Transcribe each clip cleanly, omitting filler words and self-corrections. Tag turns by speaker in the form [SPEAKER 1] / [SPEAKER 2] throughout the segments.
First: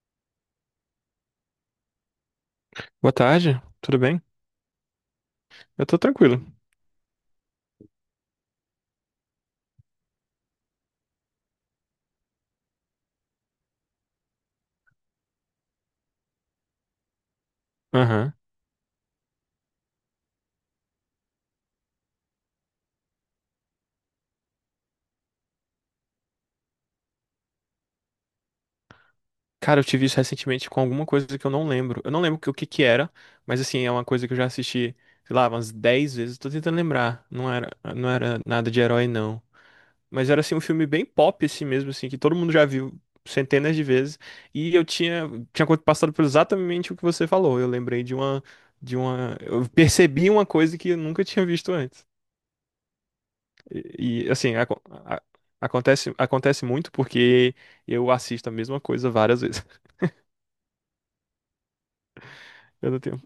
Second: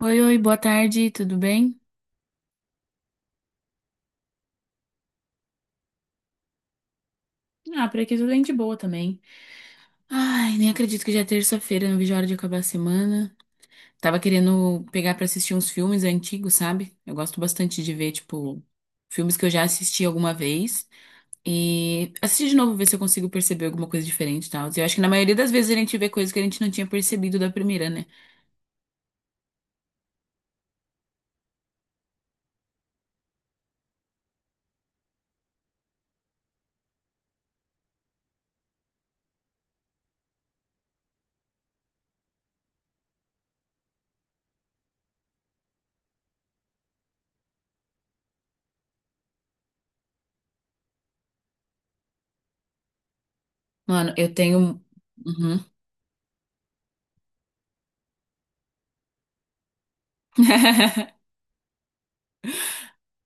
[SPEAKER 1] Oi, oi, boa tarde, tudo bem?
[SPEAKER 2] Boa tarde, tudo bem? Eu tô tranquilo.
[SPEAKER 1] Ah, por aqui tudo bem de boa também. Ai, nem acredito que já é terça-feira, não vejo a hora de acabar a semana. Tava querendo pegar pra assistir uns filmes antigos, sabe? Eu gosto bastante de ver,
[SPEAKER 2] Aham.
[SPEAKER 1] tipo, filmes que eu já assisti alguma vez e assistir de novo, ver se eu consigo perceber alguma coisa diferente e tal. Eu acho que na maioria das vezes a gente vê coisas que a gente não tinha percebido da primeira, né?
[SPEAKER 2] Cara, eu tive isso recentemente com alguma coisa que eu não lembro. Eu não lembro o que que era, mas assim, é uma coisa que eu já assisti, sei lá, umas 10 vezes. Tô tentando lembrar. Não era nada de herói, não. Mas era assim, um filme bem pop, assim mesmo, assim, que todo mundo já viu centenas de vezes. E eu tinha passado por exatamente o que você falou. Eu lembrei de uma, eu percebi uma coisa que eu nunca tinha visto antes.
[SPEAKER 1] Mano, eu
[SPEAKER 2] Assim,
[SPEAKER 1] tenho. Uhum.
[SPEAKER 2] acontece, acontece muito porque eu assisto a mesma coisa várias vezes. Eu não tenho.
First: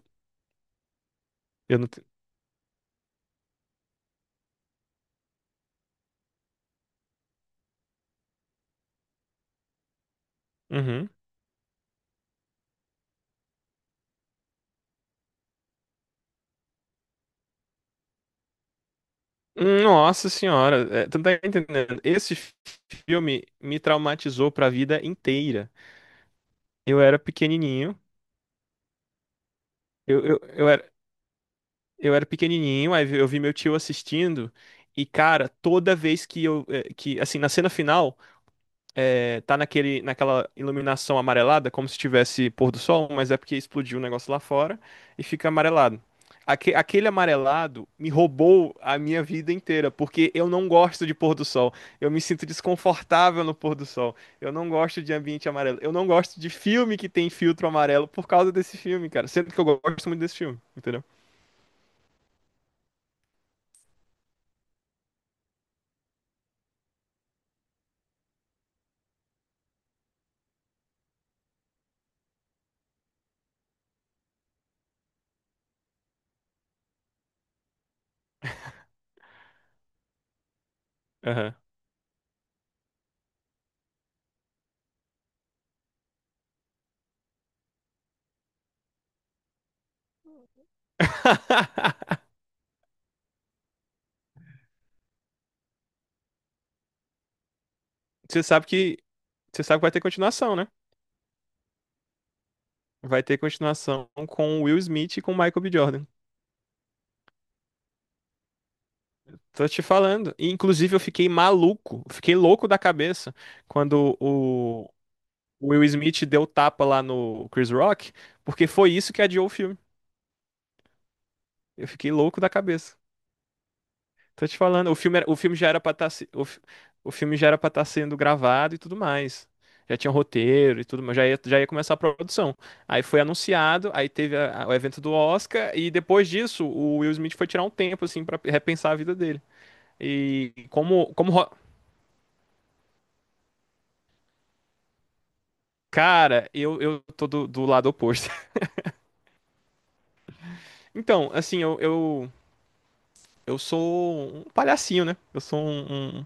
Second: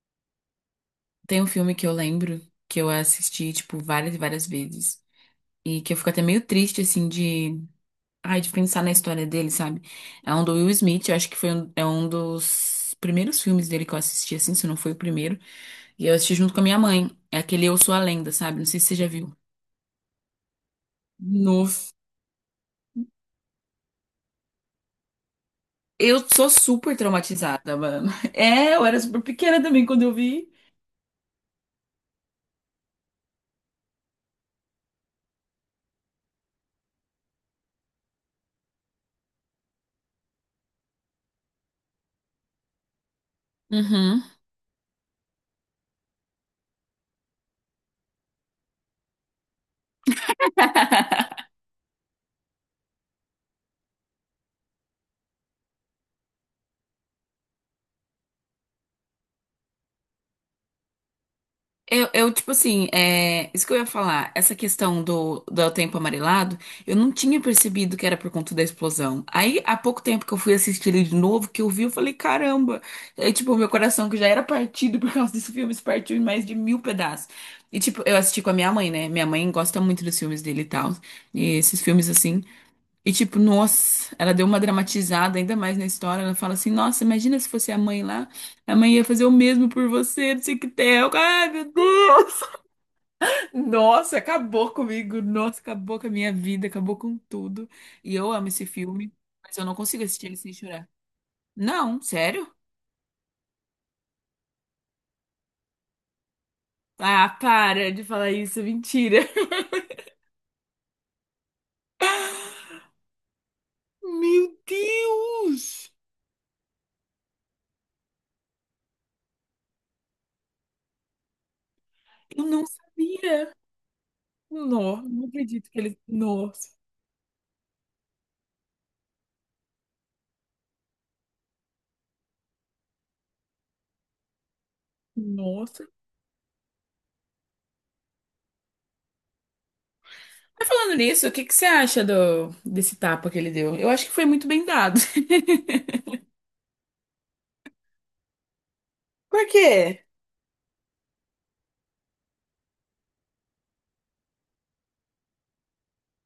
[SPEAKER 1] Tem um filme
[SPEAKER 2] Eu
[SPEAKER 1] que
[SPEAKER 2] não
[SPEAKER 1] eu
[SPEAKER 2] tenho.
[SPEAKER 1] lembro que eu assisti, tipo, várias e várias vezes. E que eu fico até meio triste, assim, de. Ai, de pensar na história dele, sabe? É um do Will Smith,
[SPEAKER 2] Uhum.
[SPEAKER 1] eu acho que foi um, é um dos primeiros filmes dele que eu assisti, assim, se não foi o primeiro. E eu assisti junto com a minha mãe. É aquele Eu Sou a Lenda, sabe? Não sei se você já viu.
[SPEAKER 2] Nossa senhora, é, tu não tá
[SPEAKER 1] Nossa.
[SPEAKER 2] entendendo? Esse filme me traumatizou pra vida inteira.
[SPEAKER 1] Eu sou super
[SPEAKER 2] Eu era
[SPEAKER 1] traumatizada,
[SPEAKER 2] pequenininho,
[SPEAKER 1] mano. É, eu era super pequena também quando eu
[SPEAKER 2] eu, eu,
[SPEAKER 1] vi.
[SPEAKER 2] eu era, eu era pequenininho, aí eu vi meu tio assistindo, e cara, toda vez que assim, na cena final. É, tá naquela iluminação amarelada, como se tivesse pôr do sol, mas é porque explodiu o
[SPEAKER 1] Uhum.
[SPEAKER 2] negócio lá fora e fica amarelado. Aquele amarelado me roubou a minha vida inteira, porque eu não gosto de pôr do sol. Eu me sinto desconfortável no pôr do sol. Eu não gosto de ambiente amarelo. Eu não gosto de filme que tem filtro amarelo por causa desse filme, cara. Sendo que eu gosto muito desse filme, entendeu?
[SPEAKER 1] Tipo assim, é, isso que eu ia falar, essa questão do tempo amarelado, eu não tinha percebido que era por conta da explosão. Aí, há pouco tempo que eu fui assistir ele de novo, que eu vi, eu falei, caramba! Aí, tipo, meu coração que já era partido por causa desse filme, se partiu em mais de mil pedaços. E, tipo, eu assisti com a minha mãe, né? Minha mãe gosta muito dos filmes dele e tal.
[SPEAKER 2] Aham.
[SPEAKER 1] E esses filmes, assim. E tipo, nossa, ela deu uma dramatizada ainda mais na história. Ela fala assim: nossa, imagina se fosse a mãe lá. A mãe ia fazer o mesmo por você, não sei o que tem. Ai, meu Deus! Nossa, acabou comigo. Nossa, acabou com a minha vida, acabou com tudo. E eu
[SPEAKER 2] Você
[SPEAKER 1] amo esse
[SPEAKER 2] sabe que,
[SPEAKER 1] filme, mas
[SPEAKER 2] você
[SPEAKER 1] eu não
[SPEAKER 2] sabe que vai ter
[SPEAKER 1] consigo assistir ele sem
[SPEAKER 2] continuação, né?
[SPEAKER 1] chorar. Não, sério?
[SPEAKER 2] Vai ter continuação com o Will Smith e com o Michael B. Jordan.
[SPEAKER 1] Ah, para de falar isso, mentira.
[SPEAKER 2] Tô te falando. E, inclusive, eu fiquei maluco, fiquei louco da cabeça quando
[SPEAKER 1] Meu
[SPEAKER 2] o Will
[SPEAKER 1] Deus!
[SPEAKER 2] Smith deu tapa lá no Chris Rock, porque foi isso que adiou o filme. Eu fiquei louco
[SPEAKER 1] Eu
[SPEAKER 2] da
[SPEAKER 1] não
[SPEAKER 2] cabeça.
[SPEAKER 1] sabia.
[SPEAKER 2] Tô te falando,
[SPEAKER 1] Não, não
[SPEAKER 2] o filme já
[SPEAKER 1] acredito que
[SPEAKER 2] era pra
[SPEAKER 1] ele.
[SPEAKER 2] estar, o, fi-
[SPEAKER 1] Nossa,
[SPEAKER 2] o filme já era para estar sendo gravado e tudo mais. Já tinha roteiro e tudo, mas já ia começar a produção. Aí foi anunciado, aí teve o evento do Oscar,
[SPEAKER 1] nossa.
[SPEAKER 2] e depois disso, o Will Smith foi tirar um tempo, assim, pra repensar a vida dele. E
[SPEAKER 1] Mas falando nisso, o que que você acha desse tapa que ele deu? Eu acho que foi muito bem dado.
[SPEAKER 2] cara, eu tô do lado oposto.
[SPEAKER 1] Por quê?
[SPEAKER 2] Então, assim, eu sou um palhacinho, né? Eu sou um, um,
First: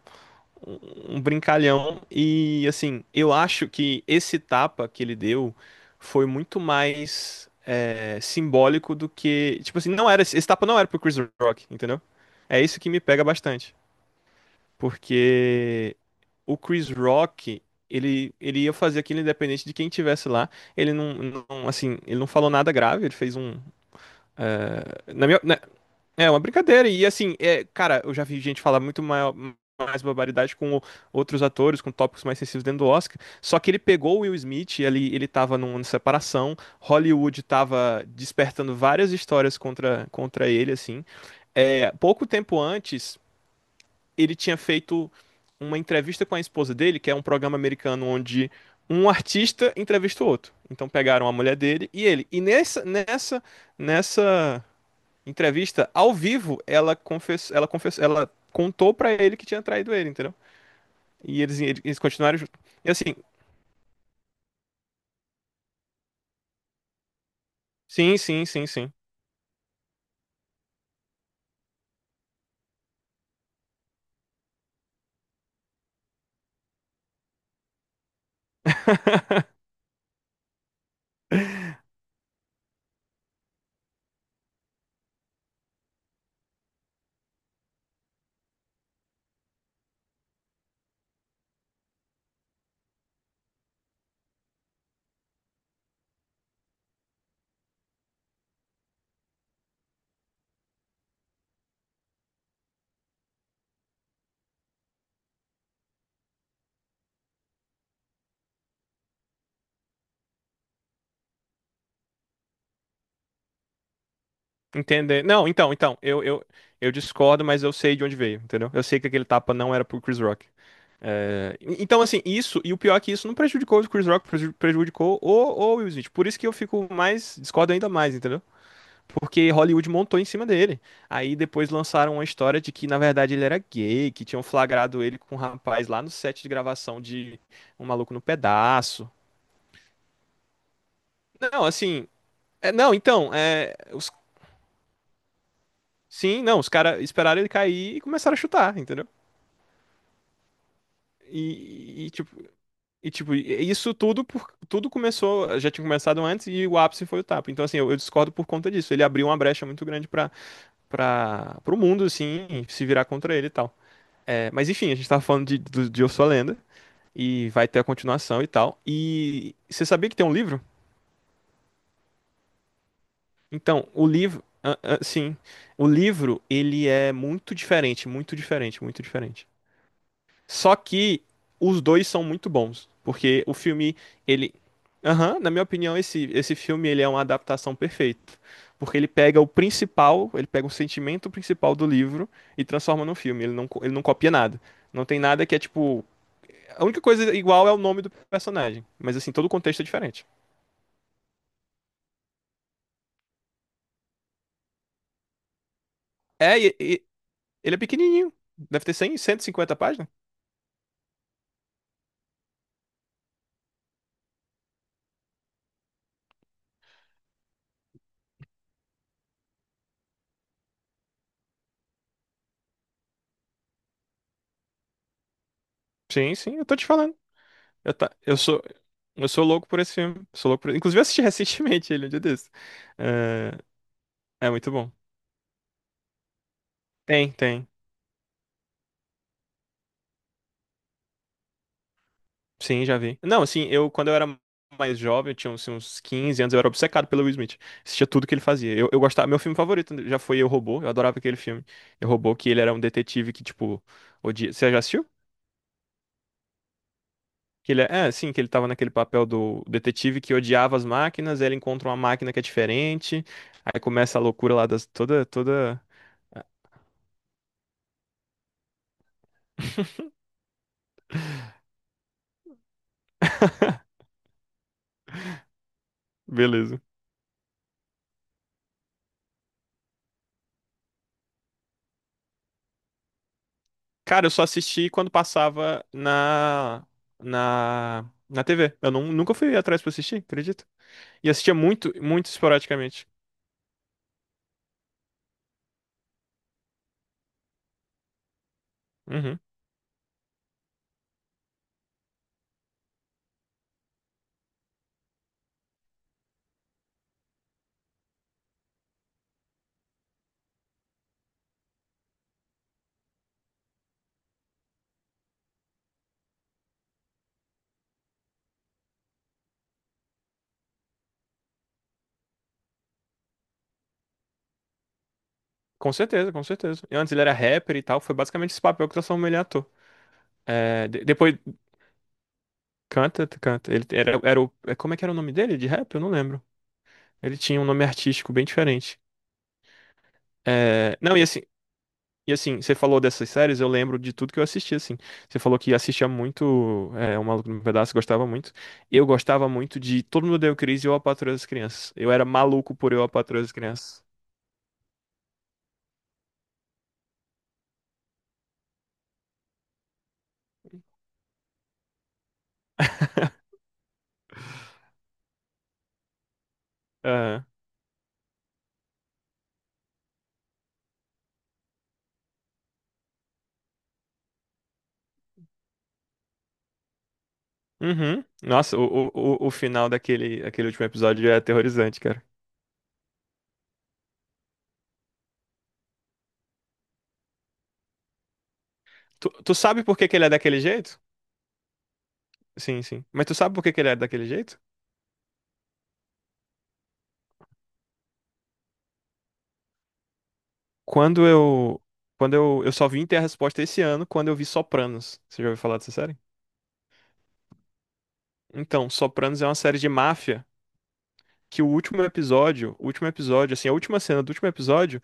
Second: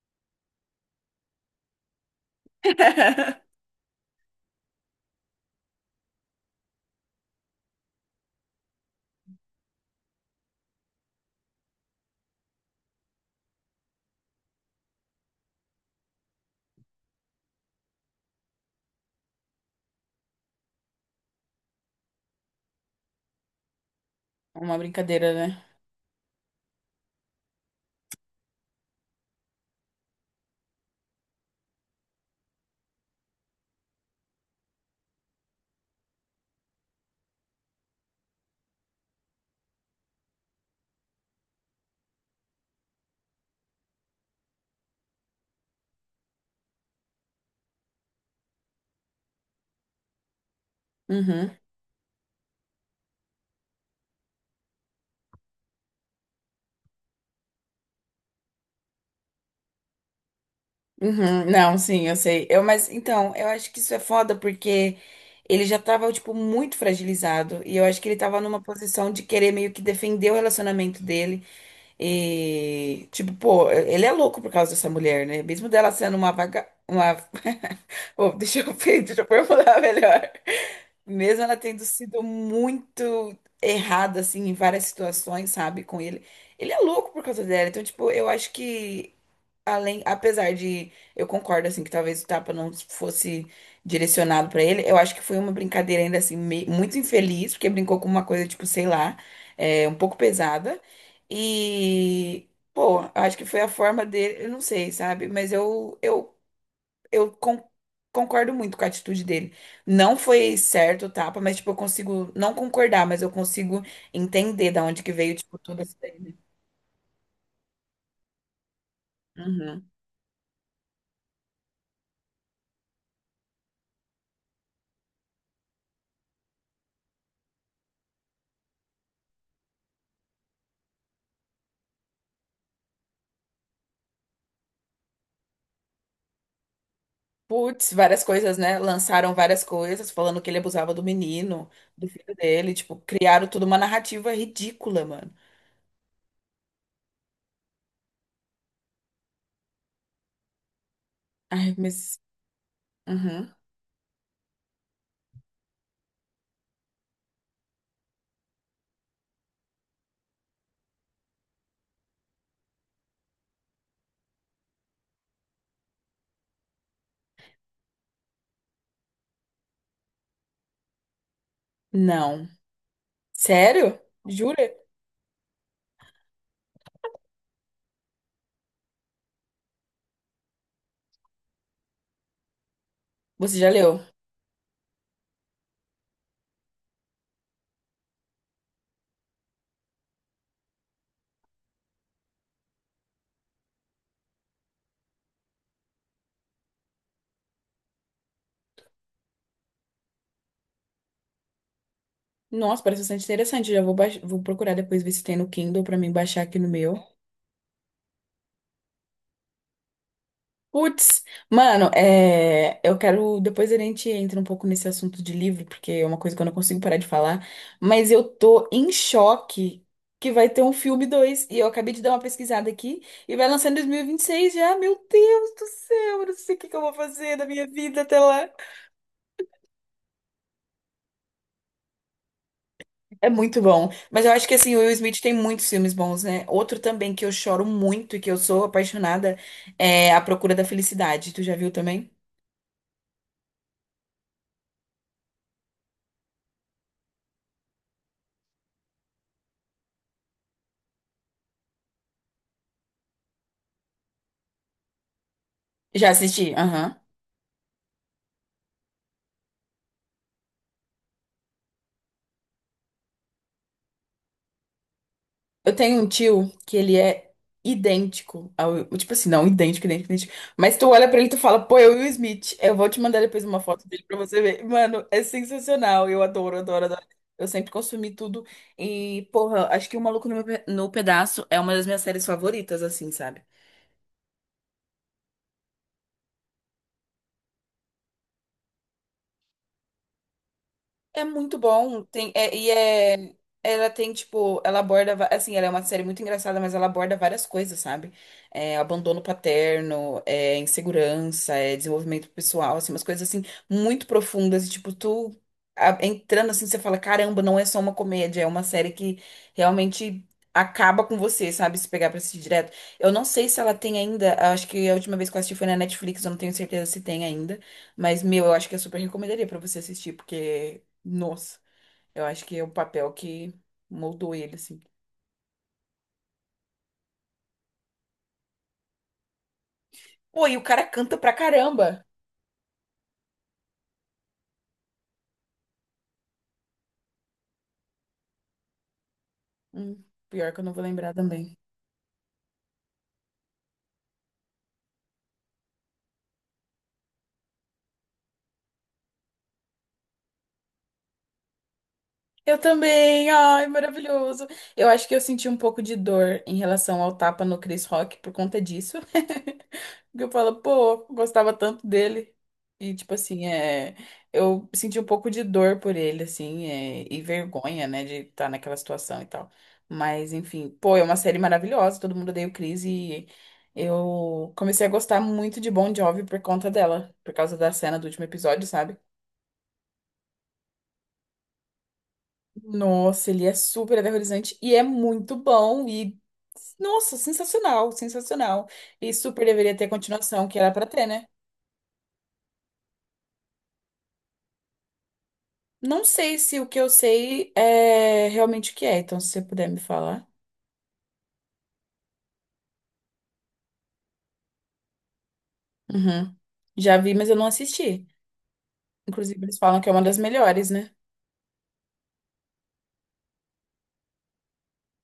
[SPEAKER 2] um um brincalhão. E, assim, eu acho que esse tapa que ele deu foi muito mais simbólico do que. Tipo assim, esse tapa não era pro Chris Rock, entendeu? É isso que me pega bastante. Porque o Chris Rock, ele ia fazer aquilo independente de quem tivesse lá. Ele assim, ele não falou nada grave, ele fez um,
[SPEAKER 1] é uma
[SPEAKER 2] na
[SPEAKER 1] brincadeira,
[SPEAKER 2] minha,
[SPEAKER 1] né?
[SPEAKER 2] é uma brincadeira. E assim, é, cara, eu já vi gente falar mais barbaridade com outros atores, com tópicos mais sensíveis dentro do Oscar. Só que ele pegou o Will Smith, ele tava numa separação, Hollywood tava despertando várias histórias contra ele, assim. É, pouco tempo antes, ele tinha feito uma entrevista com a esposa dele, que é um programa americano onde um artista entrevista o outro. Então pegaram a
[SPEAKER 1] Uhum,
[SPEAKER 2] mulher dele e ele. E nessa entrevista ao vivo, ela confessou, ela contou pra ele que tinha traído ele, entendeu? E
[SPEAKER 1] uhum. Não,
[SPEAKER 2] eles
[SPEAKER 1] sim, eu
[SPEAKER 2] continuaram
[SPEAKER 1] sei.
[SPEAKER 2] junto.
[SPEAKER 1] Mas
[SPEAKER 2] E assim,
[SPEAKER 1] então, eu acho que isso é foda porque ele já tava, tipo, muito fragilizado. E eu acho que ele
[SPEAKER 2] sim,
[SPEAKER 1] tava
[SPEAKER 2] sim,
[SPEAKER 1] numa
[SPEAKER 2] sim, sim.
[SPEAKER 1] posição de querer meio que defender o relacionamento dele. E, tipo, pô, ele é louco por causa dessa mulher, né? Mesmo dela sendo uma vaga, uma. Pô, deixa eu formular melhor. Mesmo ela tendo sido muito errada, assim, em várias situações, sabe, com ele. Ele é louco por causa dela. Então, tipo, eu acho que, além, apesar de. Eu concordo, assim, que talvez o tapa não fosse direcionado pra ele, eu acho que foi uma brincadeira ainda, assim, muito infeliz, porque brincou com uma coisa, tipo, sei lá, é, um pouco pesada. E. Pô, eu acho que foi a forma dele, eu não sei, sabe? Mas eu con- concordo muito com a atitude dele. Não foi certo o tapa, mas, tipo, eu consigo não concordar, mas eu consigo entender da onde que
[SPEAKER 2] Entender.
[SPEAKER 1] veio,
[SPEAKER 2] Não,
[SPEAKER 1] tipo, tudo isso
[SPEAKER 2] então,
[SPEAKER 1] daí, né?
[SPEAKER 2] eu discordo, mas eu sei de onde veio, entendeu? Eu sei que aquele tapa não era
[SPEAKER 1] Uhum.
[SPEAKER 2] pro Chris Rock. É, então, assim, isso, e o pior é que isso não prejudicou o Chris Rock, prejudicou o Will Smith. Por isso que eu fico mais, discordo ainda mais, entendeu? Porque Hollywood montou em cima dele. Aí depois lançaram uma história de que, na verdade, ele era gay, que tinham flagrado ele com um rapaz lá no set de gravação de Um
[SPEAKER 1] Putz,
[SPEAKER 2] Maluco no
[SPEAKER 1] várias coisas, né?
[SPEAKER 2] Pedaço.
[SPEAKER 1] Lançaram várias coisas falando que ele abusava do
[SPEAKER 2] Não,
[SPEAKER 1] menino, do
[SPEAKER 2] assim.
[SPEAKER 1] filho
[SPEAKER 2] É-
[SPEAKER 1] dele,
[SPEAKER 2] não,
[SPEAKER 1] tipo,
[SPEAKER 2] então,
[SPEAKER 1] criaram toda
[SPEAKER 2] é,
[SPEAKER 1] uma
[SPEAKER 2] os-
[SPEAKER 1] narrativa ridícula, mano.
[SPEAKER 2] sim, não, os caras esperaram ele cair e começaram a chutar, entendeu?
[SPEAKER 1] Ai,
[SPEAKER 2] E, e,
[SPEAKER 1] mas.
[SPEAKER 2] tipo,
[SPEAKER 1] Uhum.
[SPEAKER 2] tipo, isso tudo tudo começou, já tinha começado antes e o ápice foi o tapa. Então, assim, eu discordo por conta disso. Ele abriu uma brecha muito grande para o mundo, assim, se virar contra ele e tal. É, mas enfim, a gente tava falando de Eu Sou a Lenda e vai ter a continuação e tal. E você sabia que tem um livro?
[SPEAKER 1] Não.
[SPEAKER 2] Então,
[SPEAKER 1] Sério?
[SPEAKER 2] o livro,
[SPEAKER 1] Jura?
[SPEAKER 2] ah, ah, sim, o livro ele é muito diferente, muito diferente, muito diferente. Só que os dois são muito bons, porque
[SPEAKER 1] Você já leu?
[SPEAKER 2] ele, aham, na minha opinião esse filme ele é uma adaptação perfeita, porque ele pega o principal, ele pega o sentimento principal do livro e transforma no filme. Ele não copia nada. Não tem nada que é tipo. A única coisa igual é o nome do personagem, mas assim, todo o contexto é diferente.
[SPEAKER 1] Nossa, parece bastante interessante. Vou procurar depois ver se tem no Kindle pra mim baixar aqui
[SPEAKER 2] É,
[SPEAKER 1] no
[SPEAKER 2] e-
[SPEAKER 1] meu.
[SPEAKER 2] e- Ele é pequenininho. Deve ter 100, 150 páginas.
[SPEAKER 1] Putz, mano, é, eu quero. Depois a gente entra um pouco nesse assunto de livro, porque é uma coisa que eu não consigo parar de falar. Mas eu tô em choque que vai ter um filme dois, e eu acabei de dar uma pesquisada aqui e vai lançar em 2026 já. Meu Deus do céu, eu
[SPEAKER 2] Sim,
[SPEAKER 1] não sei
[SPEAKER 2] sim,
[SPEAKER 1] o
[SPEAKER 2] eu
[SPEAKER 1] que que
[SPEAKER 2] tô
[SPEAKER 1] eu
[SPEAKER 2] te
[SPEAKER 1] vou
[SPEAKER 2] falando.
[SPEAKER 1] fazer da minha
[SPEAKER 2] Eu,
[SPEAKER 1] vida
[SPEAKER 2] tá,
[SPEAKER 1] até
[SPEAKER 2] eu
[SPEAKER 1] lá.
[SPEAKER 2] sou eu sou louco por esse filme. Sou louco por... Inclusive, eu assisti recentemente ele um dia desse.
[SPEAKER 1] É
[SPEAKER 2] Eh,
[SPEAKER 1] muito bom. Mas eu acho
[SPEAKER 2] É,
[SPEAKER 1] que
[SPEAKER 2] muito
[SPEAKER 1] assim, o
[SPEAKER 2] bom.
[SPEAKER 1] Will Smith tem muitos filmes bons, né? Outro também que eu
[SPEAKER 2] Tem,
[SPEAKER 1] choro
[SPEAKER 2] tem.
[SPEAKER 1] muito e que eu sou apaixonada é A Procura da Felicidade. Tu já viu também?
[SPEAKER 2] Sim, já vi. Não, assim, eu quando eu era mais jovem, eu tinha assim, uns 15 anos, eu era obcecado pelo Will Smith. Assistia tudo que ele fazia. Eu gostava, meu filme favorito né, já foi Eu, Robô. Eu adorava aquele filme. Eu, Robô, que ele era um detetive que, tipo, odia. Você já assistiu?
[SPEAKER 1] Já assisti? Aham.
[SPEAKER 2] Que ele sim, que ele tava naquele papel do detetive que odiava as máquinas, aí ele encontra uma máquina que é diferente, aí começa a loucura lá das
[SPEAKER 1] Eu
[SPEAKER 2] toda.
[SPEAKER 1] tenho um tio que ele é idêntico ao. Tipo assim, não, idêntico, idêntico, idêntico. Mas tu olha pra ele e tu fala, pô, eu o Will Smith. Eu vou te mandar depois uma foto dele pra você ver. Mano, é sensacional. Eu adoro,
[SPEAKER 2] Beleza.
[SPEAKER 1] adoro, adoro. Eu sempre consumi tudo. E, porra, acho que O Maluco no, no Pedaço é uma das minhas séries favoritas, assim, sabe?
[SPEAKER 2] Cara, eu só assisti quando passava na na TV. Eu não, nunca fui atrás pra assistir, acredito.
[SPEAKER 1] É
[SPEAKER 2] E assistia
[SPEAKER 1] muito
[SPEAKER 2] muito,
[SPEAKER 1] bom.
[SPEAKER 2] muito
[SPEAKER 1] Tem, e
[SPEAKER 2] esporadicamente.
[SPEAKER 1] é. Ela tem, tipo, ela aborda. Assim, ela é uma série muito engraçada, mas ela aborda várias coisas, sabe? É, abandono
[SPEAKER 2] Uhum.
[SPEAKER 1] paterno, é insegurança, é desenvolvimento pessoal, assim, umas coisas assim, muito profundas. E, tipo, tu entrando assim, você fala, caramba, não é só uma comédia, é uma série que realmente acaba com você, sabe? Se pegar pra assistir direto. Eu não sei se ela tem ainda, acho que a última vez que eu assisti foi na Netflix, eu não tenho certeza se tem ainda. Mas, meu, eu acho que eu super recomendaria pra você assistir, porque nossa, eu acho que é o papel que moldou ele, assim.
[SPEAKER 2] Com certeza, com certeza. E antes ele era rapper e tal, foi basicamente esse papel que transformou ele em ator.
[SPEAKER 1] Pô, e o cara
[SPEAKER 2] É,
[SPEAKER 1] canta pra
[SPEAKER 2] depois
[SPEAKER 1] caramba.
[SPEAKER 2] canta, canta. Ele era, era o, é, como é que era o nome dele de rap? Eu não lembro. Ele tinha um nome artístico bem diferente.
[SPEAKER 1] Hum, Pior que eu não vou
[SPEAKER 2] É,
[SPEAKER 1] lembrar
[SPEAKER 2] Não,
[SPEAKER 1] também.
[SPEAKER 2] e assim, você falou dessas séries, eu lembro de tudo que eu assisti, assim. Você falou que assistia muito, é, O Maluco no Pedaço, gostava muito. Eu gostava muito de Todo Mundo Odeia o Chris e Eu, a Patroa das Crianças. Eu era
[SPEAKER 1] Eu
[SPEAKER 2] maluco por Eu, a
[SPEAKER 1] também,
[SPEAKER 2] Patroa das
[SPEAKER 1] ai,
[SPEAKER 2] Crianças.
[SPEAKER 1] maravilhoso. Eu acho que eu senti um pouco de dor em relação ao tapa no Chris Rock por conta disso. Porque eu falo, pô, eu gostava tanto dele. E, tipo assim, é, eu senti um pouco de dor por ele, assim, é, e
[SPEAKER 2] É.
[SPEAKER 1] vergonha, né, de estar naquela situação e tal. Mas, enfim, pô, é uma série maravilhosa, todo mundo odeia o Chris e eu comecei a gostar muito de Bon Jovi por conta dela, por causa da cena do
[SPEAKER 2] Uhum.
[SPEAKER 1] último episódio,
[SPEAKER 2] Nossa,
[SPEAKER 1] sabe?
[SPEAKER 2] o o final daquele aquele último episódio é aterrorizante, cara.
[SPEAKER 1] Nossa, ele é super aterrorizante e é muito bom e, nossa, sensacional, sensacional. E
[SPEAKER 2] Tu,
[SPEAKER 1] super
[SPEAKER 2] tu
[SPEAKER 1] deveria
[SPEAKER 2] sabe
[SPEAKER 1] ter
[SPEAKER 2] por que que ele é
[SPEAKER 1] continuação, que
[SPEAKER 2] daquele
[SPEAKER 1] era pra
[SPEAKER 2] jeito?
[SPEAKER 1] ter, né?
[SPEAKER 2] Sim, sim. Mas tu sabe por que que ele é daquele jeito?
[SPEAKER 1] Não sei se o que eu sei é realmente o que é, então se você puder me falar.
[SPEAKER 2] Quando eu. Quando eu. Eu só vim ter a resposta esse ano quando eu vi Sopranos. Você já ouviu falar dessa série?
[SPEAKER 1] Uhum. Já vi, mas eu não assisti.
[SPEAKER 2] Então, Sopranos
[SPEAKER 1] Inclusive,
[SPEAKER 2] é uma
[SPEAKER 1] eles
[SPEAKER 2] série
[SPEAKER 1] falam
[SPEAKER 2] de
[SPEAKER 1] que é uma das
[SPEAKER 2] máfia
[SPEAKER 1] melhores, né?
[SPEAKER 2] que o último episódio, assim, a última cena do último episódio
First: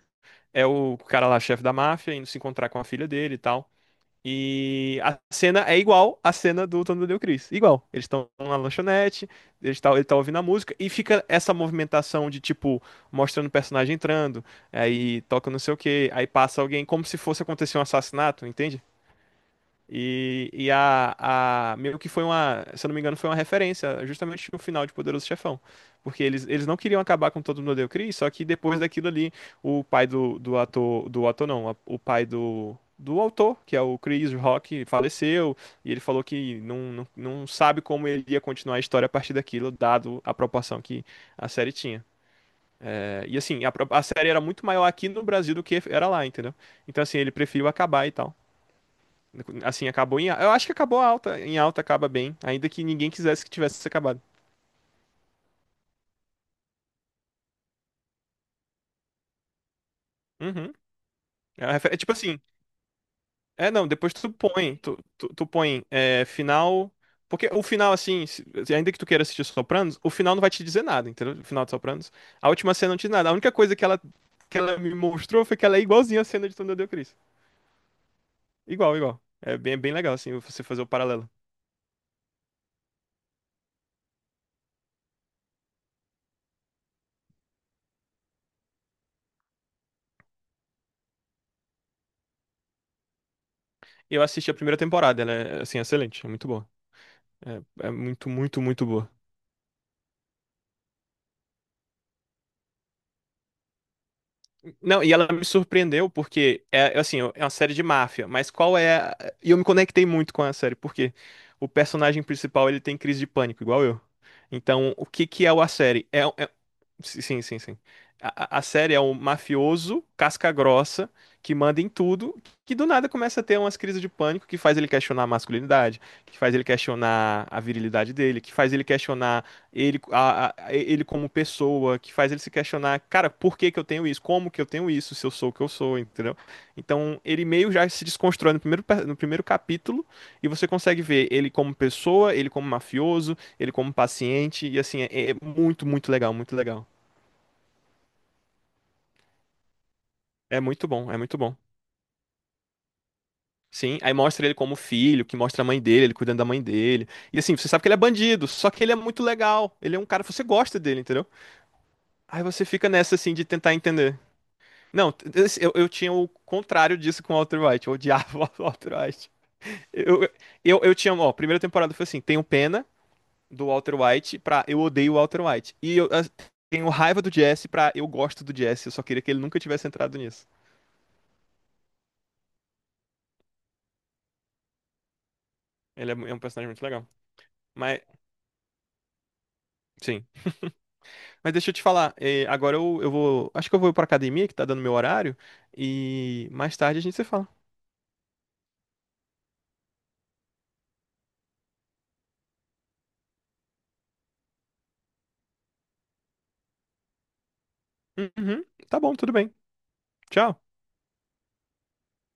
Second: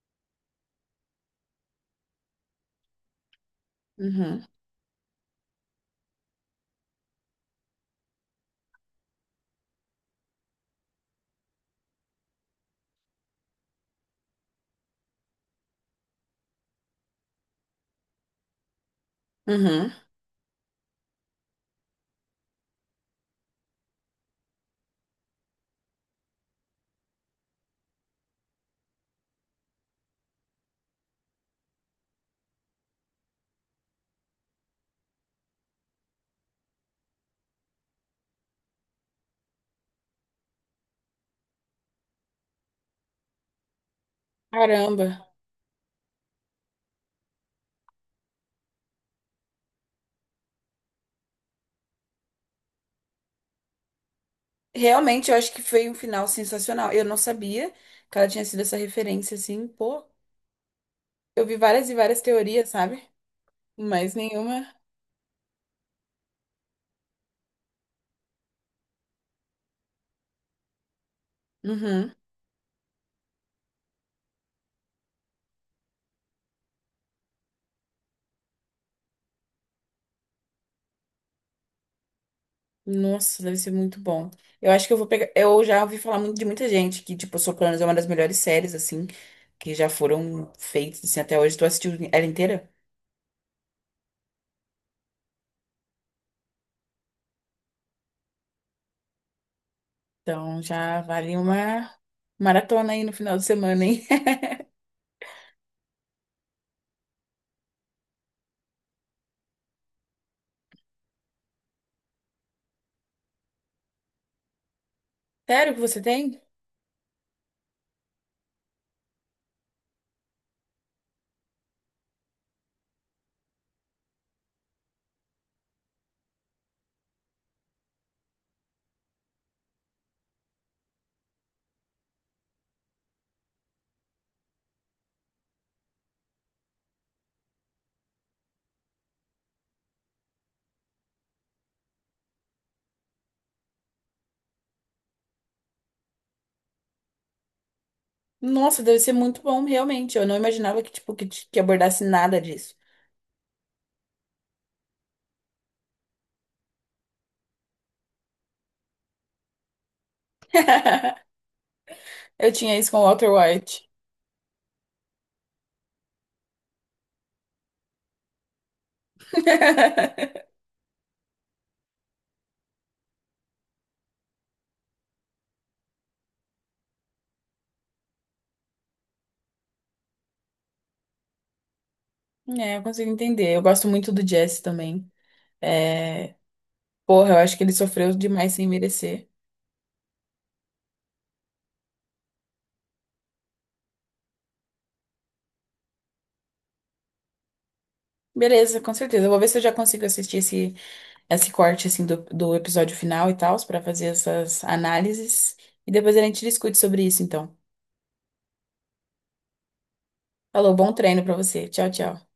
[SPEAKER 2] é o cara lá, chefe da máfia, indo se encontrar com a filha dele e tal.
[SPEAKER 1] Uhum.
[SPEAKER 2] E a cena é igual à cena do Tony Del Chris. Igual. Eles estão na lanchonete, ele tá ouvindo a música, e fica essa movimentação de, tipo, mostrando o personagem entrando, aí toca não sei o quê, aí passa alguém como se fosse acontecer um assassinato, entende?
[SPEAKER 1] Uhum.
[SPEAKER 2] E, e a, Meio que foi uma, se eu não me engano, foi uma referência justamente no final de Poderoso Chefão. Porque eles não queriam acabar com todo mundo odeia o Chris, só que depois daquilo ali, o pai do ator não, o pai do autor, que é o Chris Rock, faleceu, e ele falou que não sabe como ele ia continuar a história a partir daquilo, dado a proporção que a série tinha. É, e assim, a série era muito maior
[SPEAKER 1] Caramba.
[SPEAKER 2] aqui no Brasil do que era lá, entendeu? Então assim, ele preferiu acabar e tal. Assim, eu acho que acabou alta. Em alta acaba bem. Ainda que ninguém quisesse que tivesse acabado.
[SPEAKER 1] Realmente, eu acho que foi um final sensacional. Eu não sabia que ela tinha sido essa referência, assim, pô.
[SPEAKER 2] Uhum.
[SPEAKER 1] Eu vi várias e
[SPEAKER 2] É tipo
[SPEAKER 1] várias
[SPEAKER 2] assim.
[SPEAKER 1] teorias, sabe?
[SPEAKER 2] É, não, depois
[SPEAKER 1] Mas
[SPEAKER 2] tu
[SPEAKER 1] nenhuma.
[SPEAKER 2] põe. Tu põe é, final. Porque o final, assim, ainda que tu queira assistir Sopranos, o final não vai te dizer nada, entendeu? O final de Sopranos.
[SPEAKER 1] Uhum.
[SPEAKER 2] A última cena não te diz nada. A única coisa que ela me mostrou foi que ela é igualzinha à cena de Tom Deu Cristo. Igual, igual. É bem, bem legal, assim, você fazer o paralelo.
[SPEAKER 1] Nossa, deve ser muito bom. Eu acho que eu vou pegar. Eu já ouvi falar muito de muita gente que, tipo, Sopranos é uma das melhores séries, assim, que já foram feitas, assim, até hoje. Tu assistiu ela inteira?
[SPEAKER 2] Eu assisti a primeira temporada, ela é, assim, excelente. É muito boa. É, é muito, muito, muito boa.
[SPEAKER 1] Então já vale uma maratona aí no final de semana, hein?
[SPEAKER 2] Não, e ela me surpreendeu porque é assim, é uma série de máfia, mas e eu me conectei muito com a série, porque o personagem principal ele tem crise de pânico, igual eu. Então, o que que é o- a
[SPEAKER 1] Sério que você
[SPEAKER 2] série? É,
[SPEAKER 1] tem?
[SPEAKER 2] sim, sim, sim. A a série é um mafioso casca-grossa que manda em tudo, que do nada começa a ter umas crises de pânico que faz ele questionar a masculinidade, que faz ele questionar a virilidade dele, que faz ele questionar ele, ele como pessoa, que faz ele se questionar, cara, por que que eu tenho isso? Como que eu tenho isso? Se eu sou o que eu sou, entendeu? Então ele meio já se desconstrói no no primeiro capítulo e você consegue ver ele como pessoa, ele como mafioso, ele como paciente, e assim, é, é muito, muito legal, muito legal.
[SPEAKER 1] Nossa, deve ser muito bom, realmente. Eu não
[SPEAKER 2] É
[SPEAKER 1] imaginava
[SPEAKER 2] muito
[SPEAKER 1] que,
[SPEAKER 2] bom,
[SPEAKER 1] tipo,
[SPEAKER 2] é
[SPEAKER 1] que,
[SPEAKER 2] muito bom.
[SPEAKER 1] que abordasse nada disso.
[SPEAKER 2] Sim, aí mostra ele como filho, que mostra a mãe dele, ele cuidando da mãe dele. E assim, você sabe que ele é bandido, só que ele é muito legal. Ele é um cara que você gosta dele, entendeu? Aí
[SPEAKER 1] Eu
[SPEAKER 2] você
[SPEAKER 1] tinha
[SPEAKER 2] fica
[SPEAKER 1] isso com o
[SPEAKER 2] nessa
[SPEAKER 1] Walter
[SPEAKER 2] assim de tentar
[SPEAKER 1] White.
[SPEAKER 2] entender. Não, esse- eu tinha o contrário disso com o Walter White. Eu odiava o Walter White. Eu, eu tinha, ó, a primeira temporada foi assim: tenho pena do Walter White pra eu odeio o Walter White. E eu ah, tenho raiva do Jesse pra eu gosto do Jesse. Eu só queria que ele nunca tivesse entrado nisso.
[SPEAKER 1] É, eu consigo entender. Eu gosto muito do Jesse também.
[SPEAKER 2] Ele é
[SPEAKER 1] É...
[SPEAKER 2] um personagem muito legal.
[SPEAKER 1] Porra, eu acho que ele
[SPEAKER 2] Mas,
[SPEAKER 1] sofreu demais sem merecer.
[SPEAKER 2] sim. Mas deixa eu te falar, agora eu vou. Acho que eu vou pra academia, que tá dando meu horário, e mais tarde a gente se fala.
[SPEAKER 1] Beleza, com certeza. Eu vou ver se eu já consigo assistir esse corte assim do episódio final e tal, pra fazer essas análises. E depois a gente discute sobre isso, então.
[SPEAKER 2] Uhum, tá bom, tudo bem. Tchau.
[SPEAKER 1] Falou, bom treino pra você. Tchau, tchau.